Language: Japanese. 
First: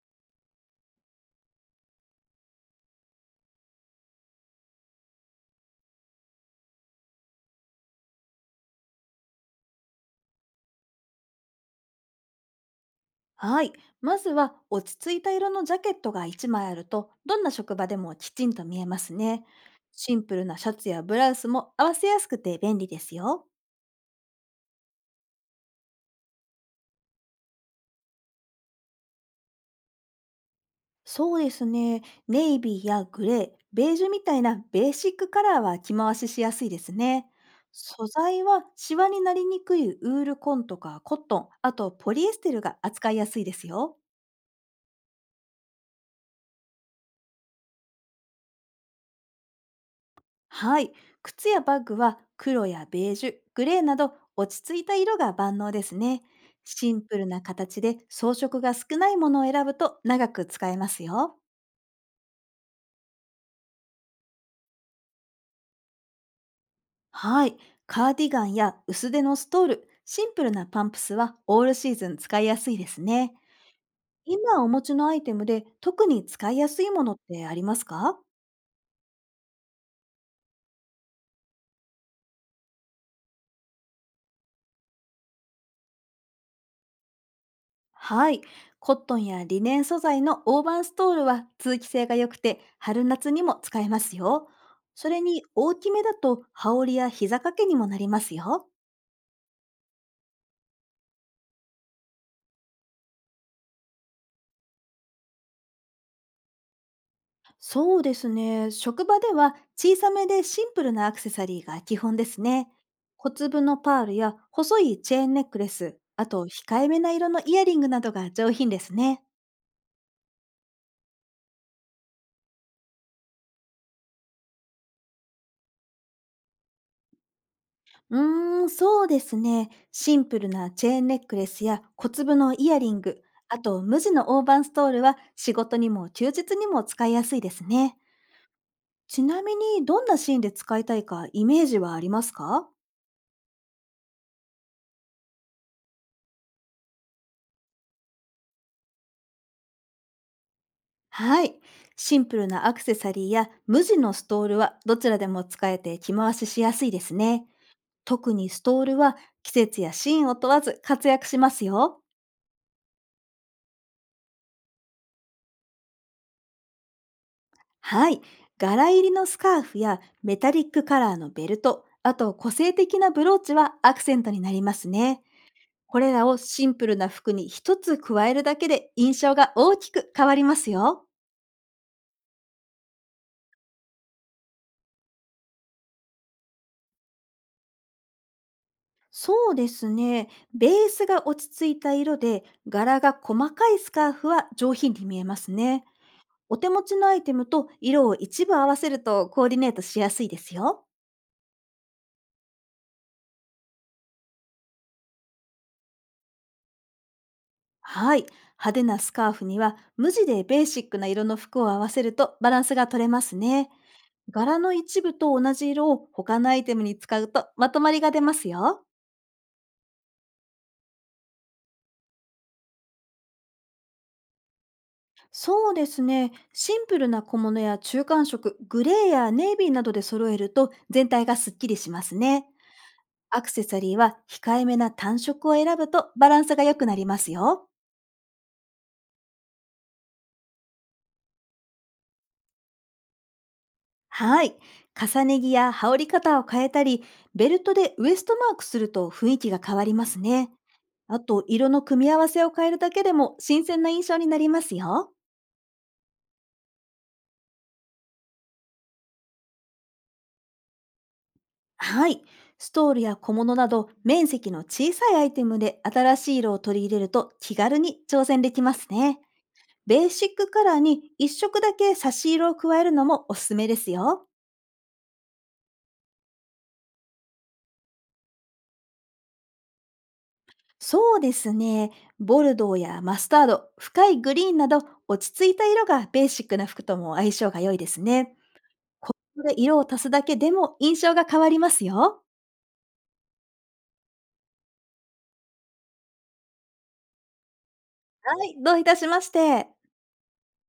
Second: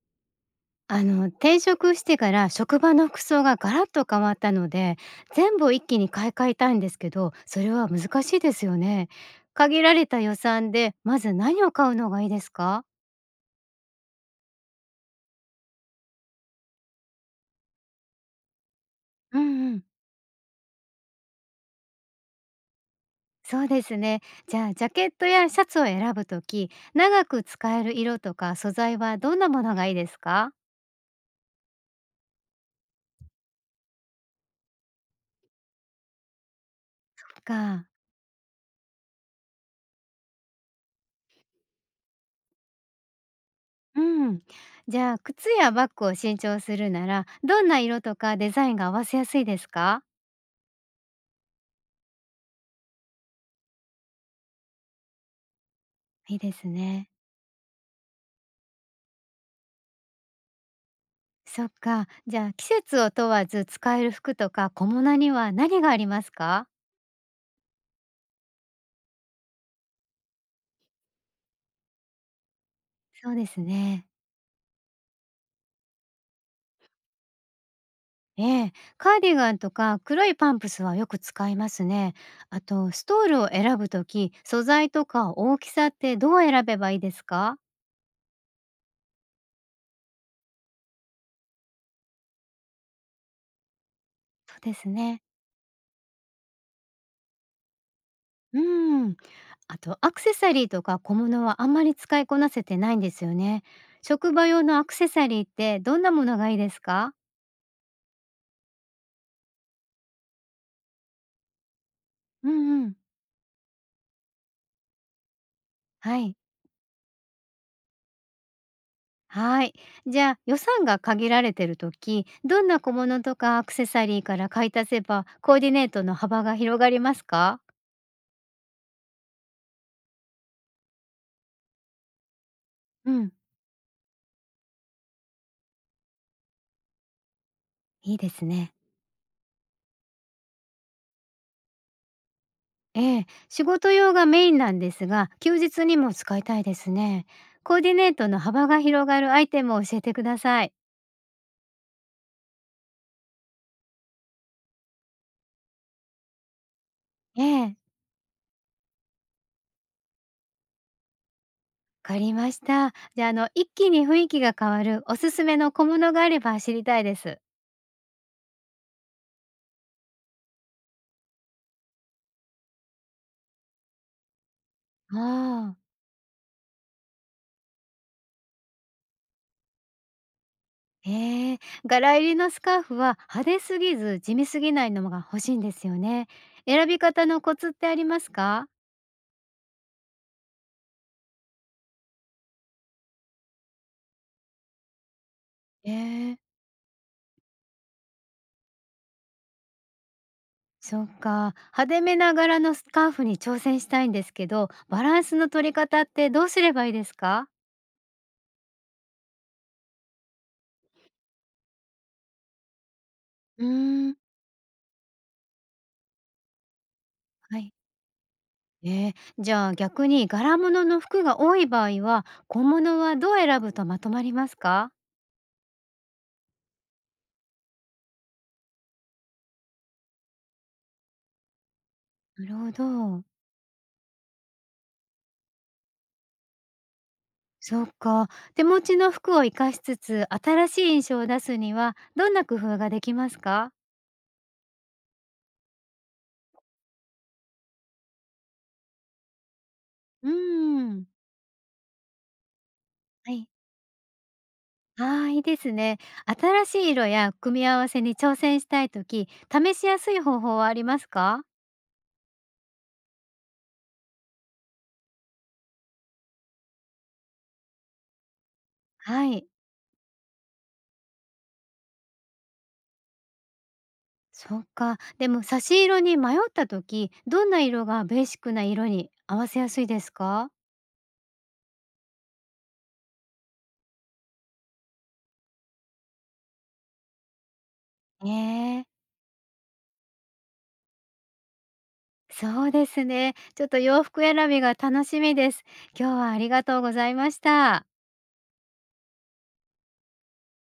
転職してから職場の服装がガラッと変わったので、全部を一気に買い替えたいんですけど、それは難しいですよね。限られた予算でまず何を買うのがいいですか？はい。まずは落ち着いた色のジャケットが1枚あると、どんな職場でもきちんと見えますうね。んうん。シンプルなシャツやブラウスも合わせやすくて便利ですよ。そうですね。じゃあ、ジャケットやシャツを選ぶとき、長く使える色とか素材はどんなものがいいですか？そうですね。ネイビーやグレー、ベージュみたいなベーシックカラーは着回ししやすいですね。か。素材はシワになりにくいウールコンとかコットン、あとポリエステルが扱いやすいですよ。うん。じゃあ、靴やバッグを新調するなら、どんな色とかデザインが合わせやすいですか？はい。靴やバッグは黒やベージュ、グレーなど落ち着いた色が万能ですね。いいですシンね。プルな形で装飾が少ないものを選ぶと長く使えますよ。そっか。じゃあ、季節を問わず使える服とか小物には何がありますか？はい。カーディガンや薄手のストール、シンプルなパンプスはオールシーズン使いやすいですそね。うですね。今お持ちのアイテムで特に使いやすいものってありますか。ええ、カーディガンとか黒いパンプスはよく使いますね。あとストールを選ぶとき、素材とか大きさってどう選べばいいですか？はい。コットンやリネン素材のオーバンストールは通気性が良くて春夏にも使えますよ。そうですそれね。に大きめだと羽織や膝掛けにもなりますうよ。ん。あとアクセサリーとか小物はあんまり使いこなせてないんですよね。職場用のアクセサリーってどんなものがいいですか？そうですね。職場では小さめでシンプルなアクセサリーが基本ですうね。んうん。小粒のパールや細いチェーンネックレス、はあい。と控えめな色のイヤリングなどが上品ですね。はい。じゃあ、予算が限られてる時、どんな小物とかアクセサリーから買い足せばコーディネートの幅が広がりますか？うーん、そうですね。シンプルなチェーンネックレスや小粒のイヤリンうグ、ん、あと無地の大判ストールは仕事にも休日にも使いやすいですね。いいですね。ちなみにどんなシーンで使いたいかイメージはありますか？ええ、仕事用がメインなんですが、休日にも使いたいですね。コーディネートの幅が広がるアイテムを教えてください。はい。シンプルなアクセサリーや無地のストールはどちらでも使えて着回ししやすいですえね。え、わ特にストールは季節やシーンを問わず活躍しますよ。かりました。じゃあ、一気に雰囲気が変わるおすすめの小物があれば知りたいです。はい。柄入りのスカーフやメタリックカラーのベルト、あと個性的なブローチはアクセントになりますね。ああ。これらをシンプルな服に一つ加えるだけで印象が大きく変わりますよ。ええ、柄入りのスカーフは派手すぎず地味すぎないのが欲しいんですよね。選び方のコツってありますか？そうですね。ベースが落ち着いた色で柄が細かいスカーフは上品に見えますね。ええ。お手持ちのアイテムと色を一部合わせるとコーディネートしやすいですよ。そっか。派手めな柄のスカーフに挑戦したいんですけど、バランスの取り方ってどうすればいいですか？はい。派手なスカーフには無地でベーシックな色の服を合わせるとバランスが取れますうね。ーん。柄の一部と同じ色を他のアイテムに使うとはまい。とまりが出ますよ。ええ、じゃあ逆に柄物の服が多い場合は、小物はどう選ぶとまとまりますか？そうですね。シンプルな小物や中間色、グレーやネイビーなどで揃えると全体がすっきりしますなね。るほど。アクセサリーは控えめな単色を選ぶとバランスが良くなりますよ。そうか。手持ちの服を活かしつつ、新しい印象を出すには、どんな工夫ができますか？はい。重ね着や羽織り方を変えたり、ベルトでウエストマークすると雰囲気が変わりますうーね。ん。あと、色の組み合わせを変えるだけではもい。新鮮な印象になりますよ。ああ、いいですね。新しい色や組み合わせに挑戦したいとき、試しやすい方法はありますか？はい。ストールや小物など面積の小さいアイテムで新しい色を取り入れると気軽に挑戦できますね。はい。ベーシックカラーに一色だけ差し色を加えるのもおすすめですよ。そうか。でも差し色に迷ったとき、どんな色がベーシックな色に合わせやすいですか？そうですね。ボルドーやマスタード、深いグリーンなど落ち着いた色がベーシックな服とも相性が良いですえね。え、これ色を足すだけでも印象が変わりますよ。そうですね。ちょっと洋服選びが楽しみです。今日はありがとうございました。はい、どういたしまして。